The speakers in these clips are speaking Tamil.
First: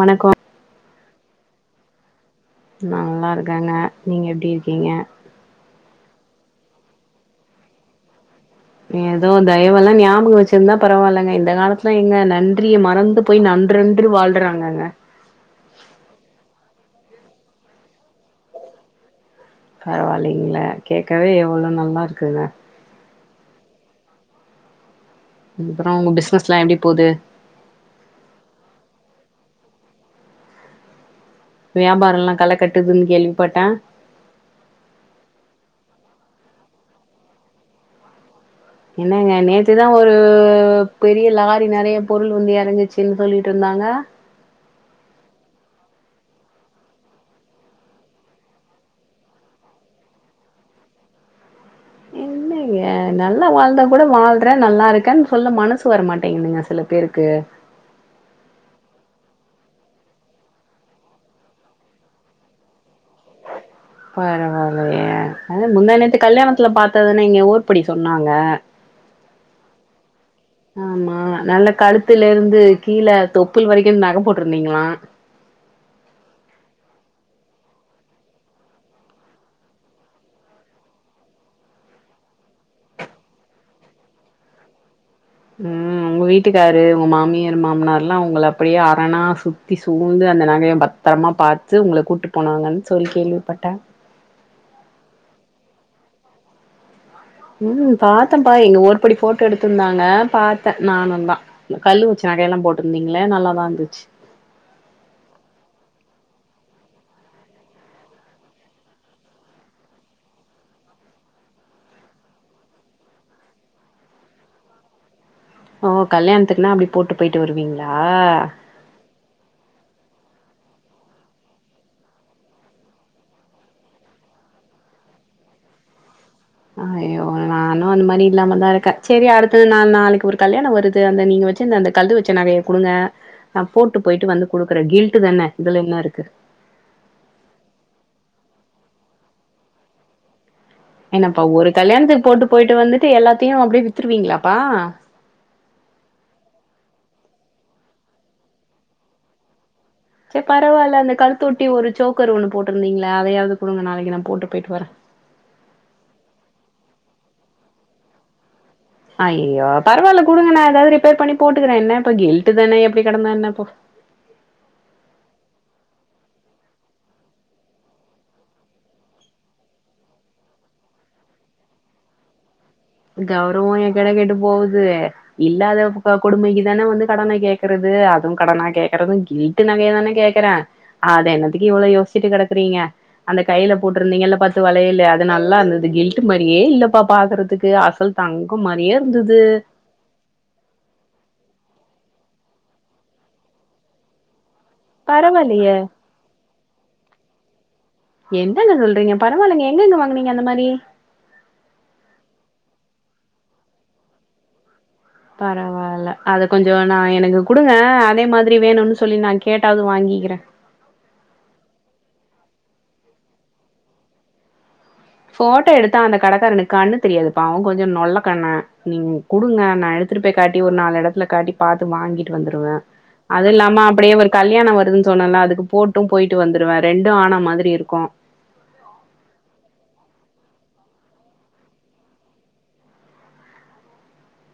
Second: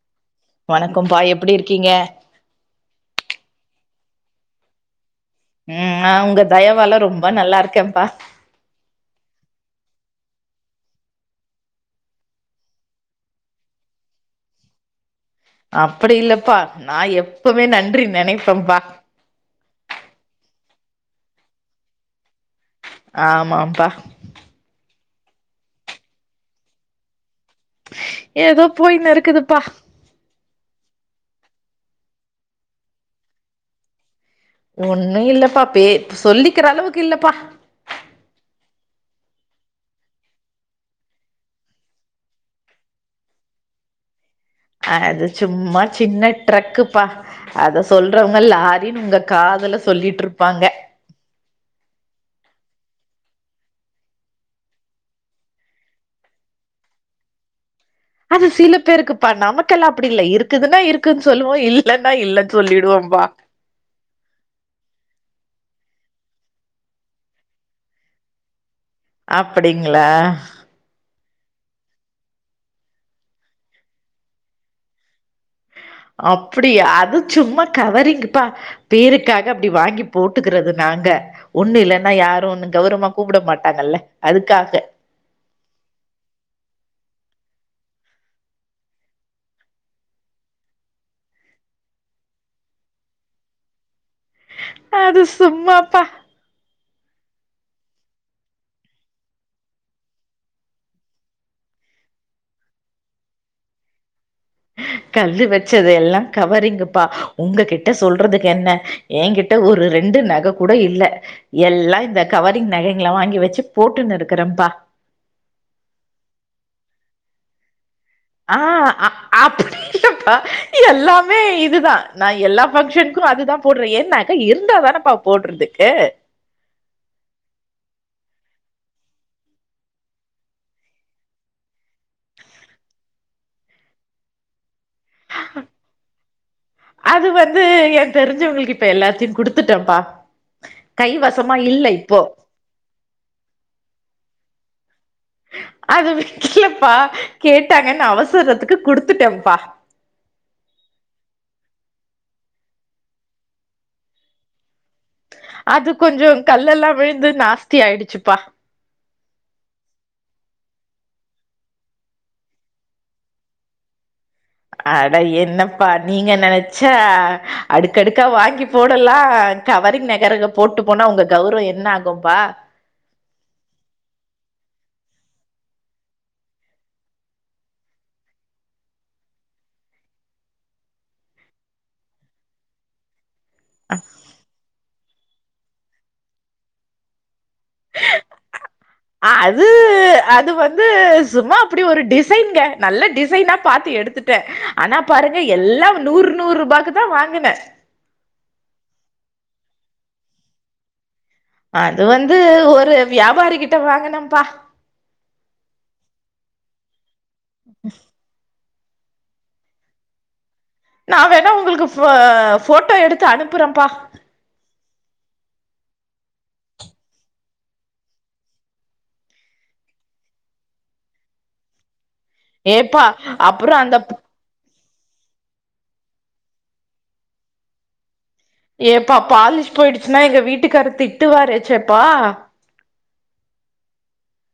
வணக்கோ வணக்கம் பா எப்டி இருக்கீங்க நல்லா இருக்கங்க நீங்க எப்டி இருக்கீங்க உம் நா உங்க தயவால ரொம்ப நல்லா இருக்கேப்பா ஏதோ தயவெல்லா ஞாபகம் வச்சிருந்தா பரவாலங்க இந்த காலத்துல எங்க நன்றியை மறந்து போய் நன்றன்று வாழ்றாங்கக அப்டி இல்லப்பா நா எப்பமே நன்றி நெனைப்பேப்பா பரவாயில்லைங்களே கேக்கவே எவ்ளோ நல்லா இருக்குங்க ஆமாம்பா அப்றோ உங்க பிசினஸ்லா எப்டி போது ஏதோ போயின்னு இருக்குதுபா வியாபாரோலா கல கட்டுதுன்னு கேள்விபட்டே ஒன்னு இல்லப்பா பே சொல்லிக்கிற அளவுக்கு இல்லப்பா என்னங்க நேத்துதா ஒரு பெரிய லாரி நெறைய பொருள் வந்து எறங்குச்சுன்னு சொல்லிட்ருந்தாங்க அது சும்மா சின்ன ட்ரக்குப்பா அத சொல்றவங்க லாரின்னு உங்க காதுல சொல்லிட்ருப்பாங்க என்னங்க நல்லா வாழ்ந்தா கூட வாழ்றே நல்லா இருக்கேன்னு சொல்ல மனசு வரமாட்டேங்குதுக சில பேருக்கு அது சில பேருக்குப்பா நமக்கெல்லா அப்டி இல்ல இருக்குதுன்னா இருக்குன்னு சொல்லுவோ இல்லன்னா இல்லன்னு சொல்லிடுவோம்பா பரவாயில்லையே அதா முந்தா நேத்து கல்யாணத்துல பாத்துன்னு இங்க ஊர் படி சொன்னாங்க அப்டிங்ளா ஆமா நல்ல கழுத்துல இருந்து கீழே தொப்புல் வரைக்கு நக போட்ருந்தீங்களா அப்டிய அது சும்மா கவரிங்ப்பா பேருக்காக அப்டி வாங்கி போட்டுக்கறது நாங்க ஒன்னு இல்லன்னா யாரு ஒன்னு கௌரவமா கூப்ட மாட்டாங்கல்ல அதுக்காக உம் உங்க வீட்டுக்காரு உங்க மாமியார் மாமனார்லா உங்கள அப்டியே அரணா சுத்தி சூழ்ந்து அந்த நகைய பத்தரமா பாத்து உங்கள கூட்டு போனாங்கன்னு சொல்லி கேள்விபட்டே அது சும்மாப்பா உம் பாத்தேப்பா எங்க ஒரபடி போட்டோ எடுத்துருந்தாங்க பாத்தே நானு தா கல்லு வச்ச நகையெல்லா போட்ருந்தீங்கள நல்லாதா இருந்துச்சி கல்லு வச்சது எல்லா கவரிங்குப்பா உங்ககிட்ட சொல்றதுக்கு என்ன என்கிட்ட ஒரு ரெண்டு நக கூட இல்ல எல்லா இந்த கவரிங் நகைங்கள வாங்கி வச்சு போட்டுன்னு இருக்கறேபா ஓ கல்யாணத்துக்குன்னா அப்டி போட்டு பொயிட்டு வருவீங்க ஆஹ் அப்டி எப்பா எல்லாமே இதுதா நா எல்லா பங்க்ஷனுக்கு அதுதா போடுறே ஏன் நக இருந்தாதானேப்பா போடுறதுக்கு அய்யோ நானு அந்த மாரி இல்லாம தா இருக்கே சரி அடுத்த நா நாளைக்கு ஒரு கல்யாணோ வருது அந்த நீங்க வச்சுந்த அந்த கல்லு வச்ச நகைய குடுங்க நா போட்டு பொயிட்டு வந்து குடுக்குறே கில் அது வந்து ஏ தெரிஞ்சவங்களு இப்ப எல்லாத்தையு குடுத்துட்டேப்பா என்னப்பா ஒரு கல்யாணத்துக்கு போட்டு பொயிட்டு வந்துட்டு எல்லாத்தையு அப்டியே வித்துருவீங்களாப்பா அது விக்கலப்பா கேட்டாங்கன்னு அவசரத்துக்கு குடுத்துட்டேப்பா சேர் பரவால அந்த கழுத்த ஒட்டி ஒரு சோக்கரு ஒன்னு போட்ருந்தீங்களே அதையாவது குடுங்க நாளைக்கு நா போட்டு பொயிட்டு வரே அது கொஞ்ஜோம் கல்லெல்லா விழுந்து நாஸ்தி ஆயிடுச்சுப்பா அய்யோ பரவாயில்ல குடுங்க நா ஏதாது ரிப்பேர் பண்ணி போட்டுகிறே என்ன இப்ப கில்ட்டு தானே எப்டி கெடந்தா என்ன போ அட என்னப்பா நீங்க நெனச்சா அடுக்கடுக்கா வாங்கி போடலா கவரிங் நகரங்க போட்டு போனா உங்க கௌரவோ என்ன ஆகும்பா கௌரவோ எக்கேடோ கெட்டு போவுது இல்லாத கொடுமைக்கு தானே வந்து கடன கேக்றது அதுவு கடனா கேக்றது கில்ட்டு நகைய தானே கேக்றே அத என்னத்துக்கு இவ்ளோ யோசிச்சுட்டு கெடக்குறீங்க அந்த கையில போட்ருந்தீங்கலா பத்து வலையலு நல்லா இருந்தது கில்ட் மாரியே இல்லப்பா பாக்கறதுக்கு அது அது வந்து சும்மா அப்படி ஒரு டிஸ் சைன்ங்க நல்ல டிசைனா பாத்து எடுத்துட்டேன் ஆனா பாருங்க பரவாயில்லயே எல்லாம் நூறு நூறு பாக்கு தான் வாங்குனன் என்னங்க சொல்றீங்க பரவாலிங்க எங்கங்க வாங்குனீங்க அந்த மாரி அது வந்து ஒரு வியாபாரி கிட்ட வாங்கினம்ப்பா பரவாயில்ல அதை கொஞ்சம் நா எனக்கு கொடுங்க அதே மாதிரி வேணும்னு சொல்லி நான் கேட்டாவது வாங்கிக்கிறேன் நான் வேணா உங்களுக்கு போட்டோ எடுத்து அனுப்புறேன்ப்பா போட்டோ எடுத்தா அந்த கடைக்காரனுக்கு கண்ணு தெரியாது பாவம் கொஞ்சம் நொல்ல கண்ணு நீங்க கொடுங்க நான் எடுத்துட்டு போய் காட்டி ஒரு நாலு இடத்துல காட்டி பாத்து வாங்கி டு வந்துருவேன் ஏப்பா அது அப்புறோ இல்லாம அந்த அப்படியே ஒரு கல்யாணம் வருது சொன்னல அதுக்கு போட்டும் போயிட்டு வந்துருவேன் ரெண்டும் ஆன மாதிரி இருக்கும் ஏப்பா பாலிஷ் போயிடுச்சுன்னா எங்க வீட்டுக்காரு திட்டு வாரேச்சேப்பா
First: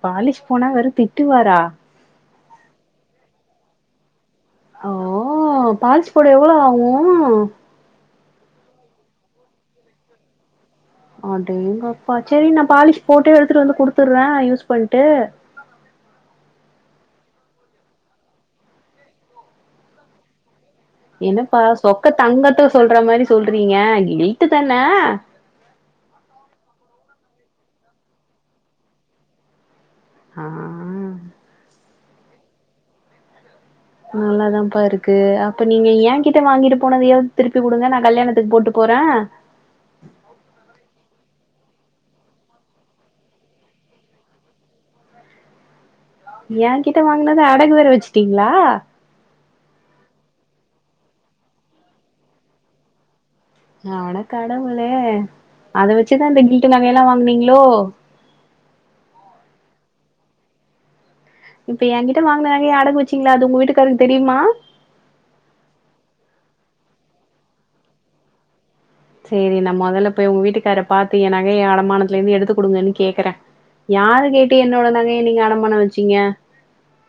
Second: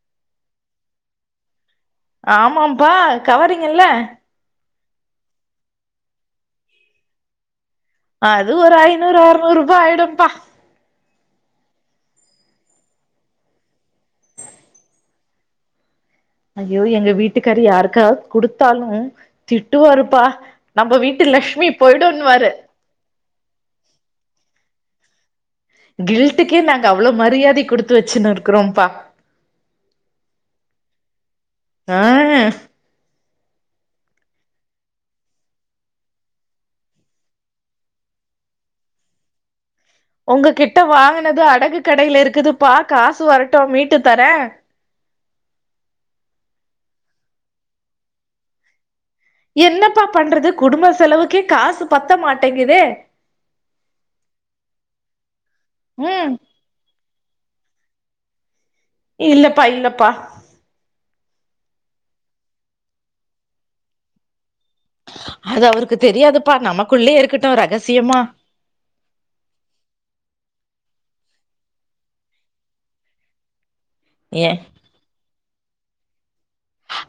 பாலிஷ் போனா வெறும் திட்டுவாரா ஆமாம்பா கவறிங்கல ஓ பாலீஸ் போட எவ்வளவு ஆகும் அது ஒரு ஐநூறு அறுநூறு ரூபாய் ஆயிடும்பா அடேங்கப்பா சரி நான் பாலிஷ் போட்டே எடுத்துட்டு வந்து குடுத்துடுறேன் யூஸ் பண்ட்டு ஐயோ எங்க வீட்டுக்கார் யாருக்கா கொடுத்தாலும் திட்டுவருப்பா என்னப்பா சொக்க தங்கத்தை சொல்ற மாரி சொல்றீங்க கிழ்ட்டு தான கில்ட்டுக்கே நாங்க அவ்ளோ மரியாதி கொடுத்து வச்சுன்னு இருக்கிறோம்பா ஆஹ் ஆஹ் நல்லாதான்ப்பா இருக்கு அப்ப நீங்க ஏன் கிட்ட வாங்கிட்டு போனதையாவது திருப்பி கொடுங்க நான் கல்யாணத்துக்கு போட்டு போறேன் உங்க கிட்ட வாங்கினது அடகு கடையில இருக்குதுப்பா காசு வரட்டும் மீட்டு தரேன் ஏன் கிட்ட வாங்கினத அடகு வேற வச்சுட்டீங்களா என்னப்பா பண்றது குடும்ப செலவுக்கே காசு பத்த மாட்டேங்குதே அட கடவுளே அதை வச்சுதான் ம் இந்த கில்ட்டு நகைலாம் வாங்குனீங்க ஹலோ இல்லப்பா இல்லப்பா இப்ப என்கிட்ட வாங்கின நகைய அடகு வச்சீங்கள அது உங்க வீட்டுக்காரருக்கு தெரியுமா அது அவருக்கு தெரியாதுப்பா நமக்குள்ளயே இருக்கட்டும் ரகசியமா சரி நான் முதல்ல போய் உங்க வீட்டுக்கார பா்த்து என் நகைய அடமானத்துல இருந்து எடுத்து கொடுங்கன்னு கேக்குறேன் யாரு ஏ கேட்டு என்னோட நகையை நீங்க அடமானம் வச்சு சிங்க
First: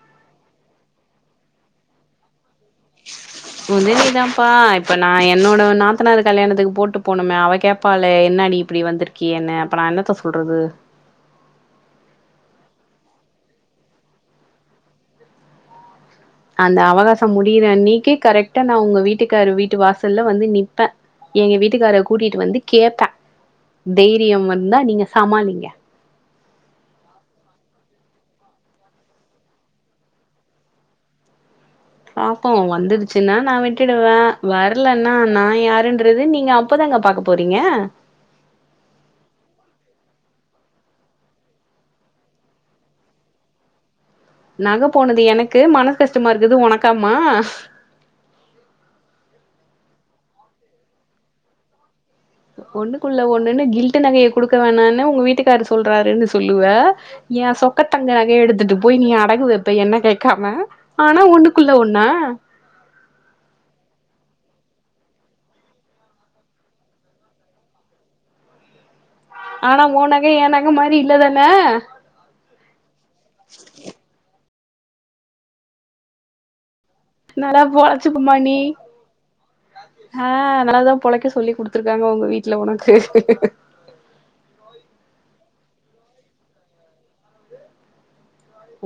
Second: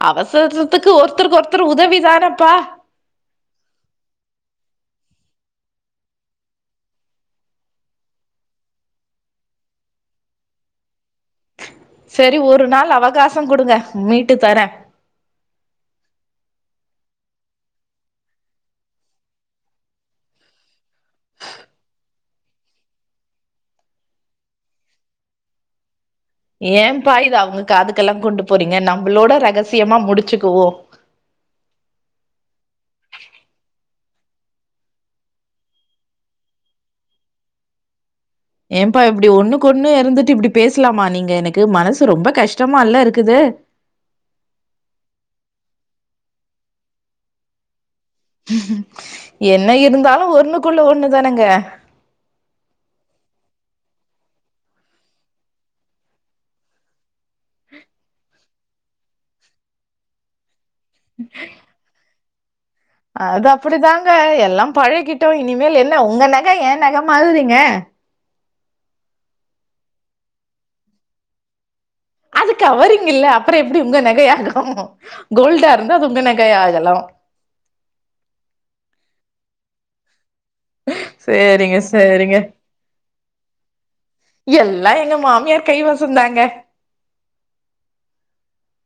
அவசரத்துக்கு ஒருத்தருக்கு ஒருத்தர் உதவி தானப்பா உதவிதான்ப்பா இப்ப நான் என்னோட நாத்தனார் கல்யாணத்துக்கு போட்டு போனுமே அவ கேட்பாலே என்னாண்ணி இப்படி வந்திருக்கியேன்னு அப்ப நான் என்னத்த சொல்றது சரி ஒரு நாள் அவகாசம் கொடுங்க மீட்டு தரேன் அந்த அவகாசம் முடிற அன்னிக்கு கரெக்டா நான் உங்க வீட்டுக்கார் வீட்டு வாசல்ல வந்து நிப்பன் எங்க வீட்டுக்கார கூட்டிட்டு வந்து கேட்பேன் தைரியம் வந்தா நீங்க சமாளிங்க ஏன்ப்பா இதா அவங்க காதுக்கெல்லா கொண்டு போறீங்க நம்மளோட ரகசியமா முடிச்சுக்குவோ பாப்போ வந்துடுச்சுன்னா நா விட்டுடுவே வரலன்னா நா யாருன்றது நீங்க அப்ப தாங்க பாக்க போறீங்க ஏன்ப்பா இப்டி ஒண்ணுக்கு ஒண்ணு இருந்துட்டு இப்டி பேசலாமா நீங்க, எனக்கு மனசு ரொம்ப கஷ்டமா இல்ல இருக்குது நகை போனது எனக்கு மனசு கஷ்டமா இருக்றது உனக்காமா என்ன இருந்தாலு ஒண்ணுக்குள்ள ஒண்ணுதானங்க ஒண்ணுக்குள்ள ஒண்ணுன்னு கில்ட்டு நகைய குடுக்க வேணான்னு உங்க வீட்டுக்காரு சொல்றாருன்னு சொல்லுவ, எ சொக்கத்தங்க நகைய எடுத்துட்டு போய் நீ அடகு வைப்ப என்ன கேக்காம ஆனா ஒண்ணுக்குள்ள ஒண்ணா அது அப்டிதாங்க, எல்லா பழைக்கிட்டோ இனிமேல் என்ன உங்க நகை எ நகை மாதிரிங்க ஆனா உ நகை எ நகை மாரி இல்லதான அது கவரிங் இல்ல அப்பறோ எப்டி உங்க நகையாகு கோல்டா இருந்தா அது உங்க நகையா இதெல்லா நல்லா பொழச்சிப்பமா நீ ஆ, நல்லாதா பொழைக்க சொல்லி சரிங்க குடுத்துருக்காங்க உங்க சரிங்க வீட்ல உனக்கு கைவசம் தாங்க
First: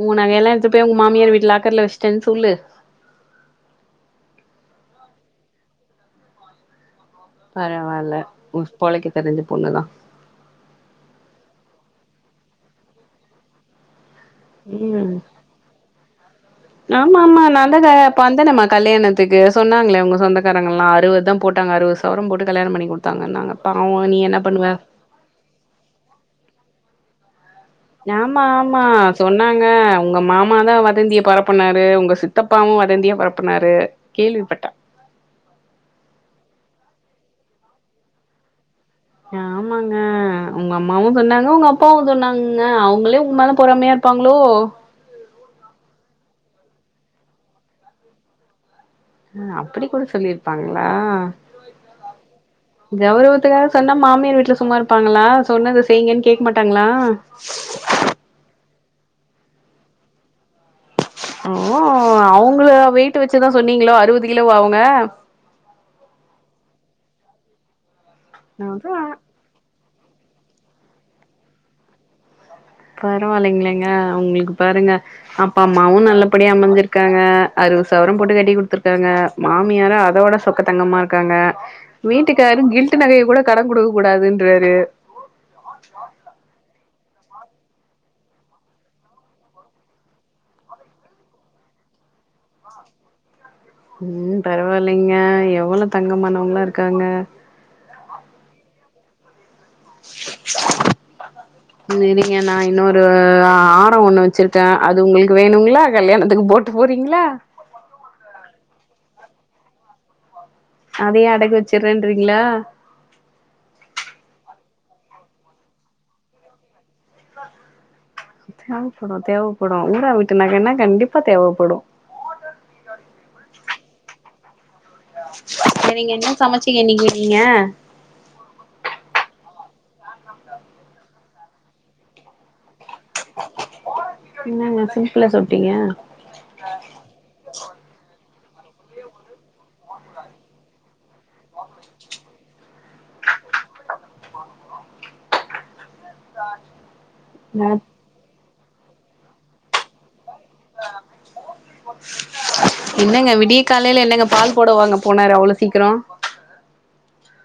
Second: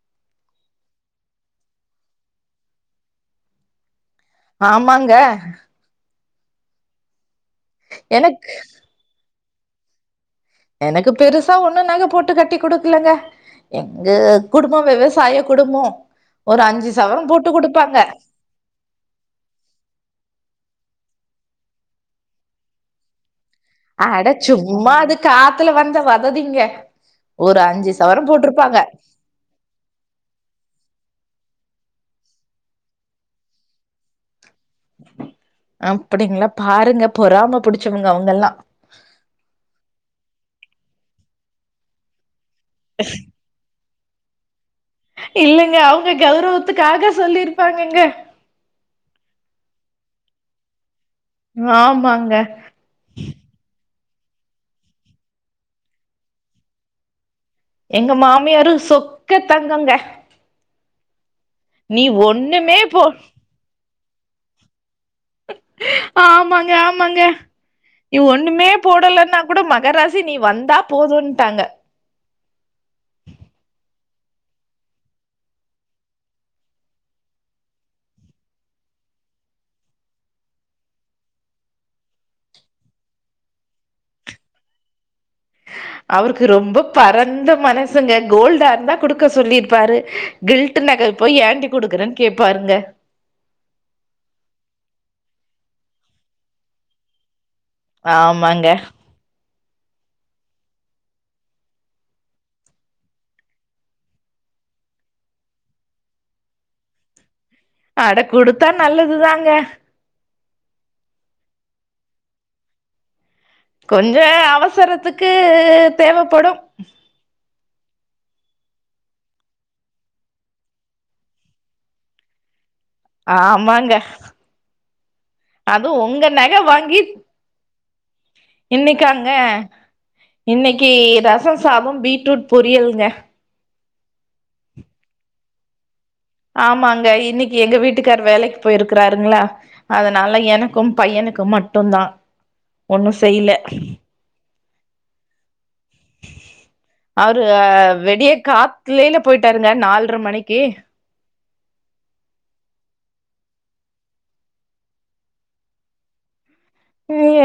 உ நகை எல்லா எடுத்துட்டுபோயி உங்க மாமியார் வீட்டு லாக்கர்ல வச்சிட்டேன்னு சொல்லு ஆமாங்க பரவால்ல எனக்கு உ பொழைக்க தெரிஞ்ச பொண்ணுதா எனக்கு பெருசா ஒண்ணு நகை போட்டு கட்டி குடுக்கலங்க எங் ம், ஒரு அஞ்சு ஆமா சவரம் ஆமா போட்டு நான்தா க குடுப்பாங்க வந்தனேம்மா கல்யாணத்துக்கு சொன்னாங்களே உங்க சொந்தக்காரங்கல்லா அறுவது தா போட்டாங்க அறுவது சவரம் போட்டு கல்யாணம் பண்ணி குடுத்தாங்கன்னாங்க பாவோ நீ அட என்ன பண்ணுவ சும்மா அது காத்துல வந்த வததிங்க ஒரு அஞ்சு சவரம் ஆமா போட்டிருப்பாங்க ஆமா சொன்னாங்க உங்க மாமாதா வதந்திய பரப் ப்புனாரு உங்க சித்தப்பாவு வதந்திய பரப்பனாரு கேள்விப்பட்ட அப்டிங்களா பாருங்க பொறாம புடிச்சவங்க அவங்கல்லா ஆமாங்க உங்க அம்மாவு சொன்னாங்க உங்க அப்பாவு சொன்னாங் ங்க அவங்களே உங்க மேல பொறமையா இப்பாங்களோ இல்லங்க அவங்க கௌரவத்துக்காக சொல்லிருப்பாங்கங்க அ அப்படி கூட சொல்லிருப்பாங்களா ஆமாங்க கௌரவத்துக்காக சொன்னா மாமியார் வீட்ல சும்மா இருப்பாங்களா சொன்னது செய்ங்கன்னு கேக்க மாட்டாங்களா எங்க மாமியாரு சொக்க தங்கங்க ஓ நீ அவங்கள ஒண்ணுமே போ வெயிட்டு வெச்சுதா சொன்னீங்களோ அறுவ து கிலோவா அவுங்க ஆமாங்க ஆமாங்க நீ ஒண்ணுமே அதா போடலன்னா கூட மகராசி நீ வந்தா போதுட்டாங்க பரவாயில்லைங்களங்க உங்களுக்கு பாருங்க அப்பா அம்மாவும் நல்லபடிய அமைஞ்சிருக்காங்க அறுவது சவரம் போட்டு கட்டி குடுத்துருக்காங்க மாமியாரு அதோட சொக்க தங்கமா இருக்காங்க வீட்டுக்காறறு கில்ட் நகைய கூட கடன் கொடுக்க கூடாதுன்றாரு அவருக்கு ரொம்ப பரந் ந்த மனசுங்க கோல்டா இருந்த கொடுக்க சொல்லிருப்பாரு கில்ட நகை போய் ஏண்டி கொடுக்குறன்னு கேப்பாருங்க உம் பரவாயில்லைங்க எவ்ளவு தங்கமானவங்கலா இருக்காங்க ஆமாங்க இரிங்க நா இன்னொரு ஆர ஒண்ணு வச்சிருக்கே அது உங்களுக்கு வேணுங்களா கல்யாணத்துக்கு போட்டு போறீங்களா அட கொடுத்தா நல்லதுதாங்க அதையு அடக்கு வச்சறேன்றிங்களா கொஞ்ச அவசரத்துக்கு தேவப்படு தேவப்படு தேவப்படு ஊரா வீட்டு நக னா கண்டிப்பா தேவப்படு ஆமாங்க அதுவு செரிங்க உங்க என்ன நக சமச்சீங்க வாங்கி இன்னைக்கு நீங்க இருக்காங்க இன்னைக்கு ரச சாத பீட்ரூட் பொரியல்ங்க என்னங்க சிம்பிள சொல்டீங்க ஆமாங்க இன்னைக்கு எங்க வீட்டுக்கார் வேலைக்கு போயிருக்கிறாருங்களா அதனால எனக்கு பையனுக்கு மட்டுந்தா ஒண்ணு செய்யல அவரு வெடியே கா கிளையில போயிட்டாருங்க நால்ர மணி என்னங்க விடிய காலையில என்னங்க பால் போடவாங்க போனாரு அவ்ளோ சீக்கிரோ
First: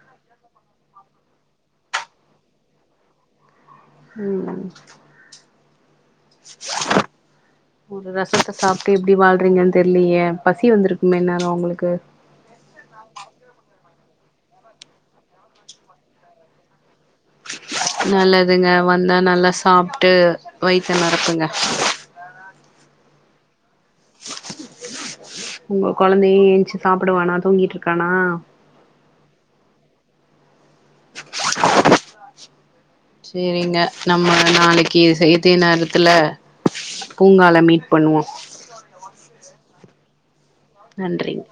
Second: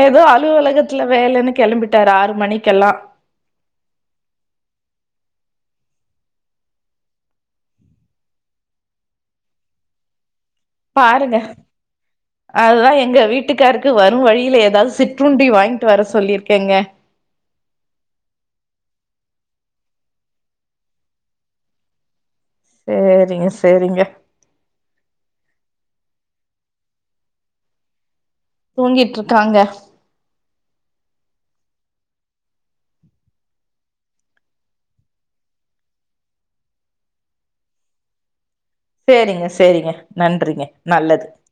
ஏதோ அலுவலகத்துல வேலைன்னு கெளம்பிட்டாரு ஆறு மணிக்கெல்லா உம் ஒரு ரசத்த சாப்ட்டு எப்டி வாழ்றீங்கன் தெர்லயே பசி வந்திருக்குமே பாருங்க இந்நேரோ உங்களுக்கு அதுதா எங்க வீட்டுக்காருக்கு வரு வரு வழியில ஏதாது சிற்றுண்டி வாங்கிட்டு வர சொல்லியிருக்கேங்க நல்லதுங்க வந்தா நல்லா சாப்ட்டு வைத்த நெரப்புங்க சேரிங்க செரிங்க உங்க குழந்தையு ஏஞ்சி சாப்பிடுவானா தூங்கிட்டு இருக்கானா தூங்கிட்ருக்காங்க செரிங்க நம்ம நாளைக்கு செய்த்தி நேரத்துல பூங்கால மீட் பண்ணுவோ சேரிங்கஸ் செரிங்க நன்றிங்க நல்லது நன்றிங்க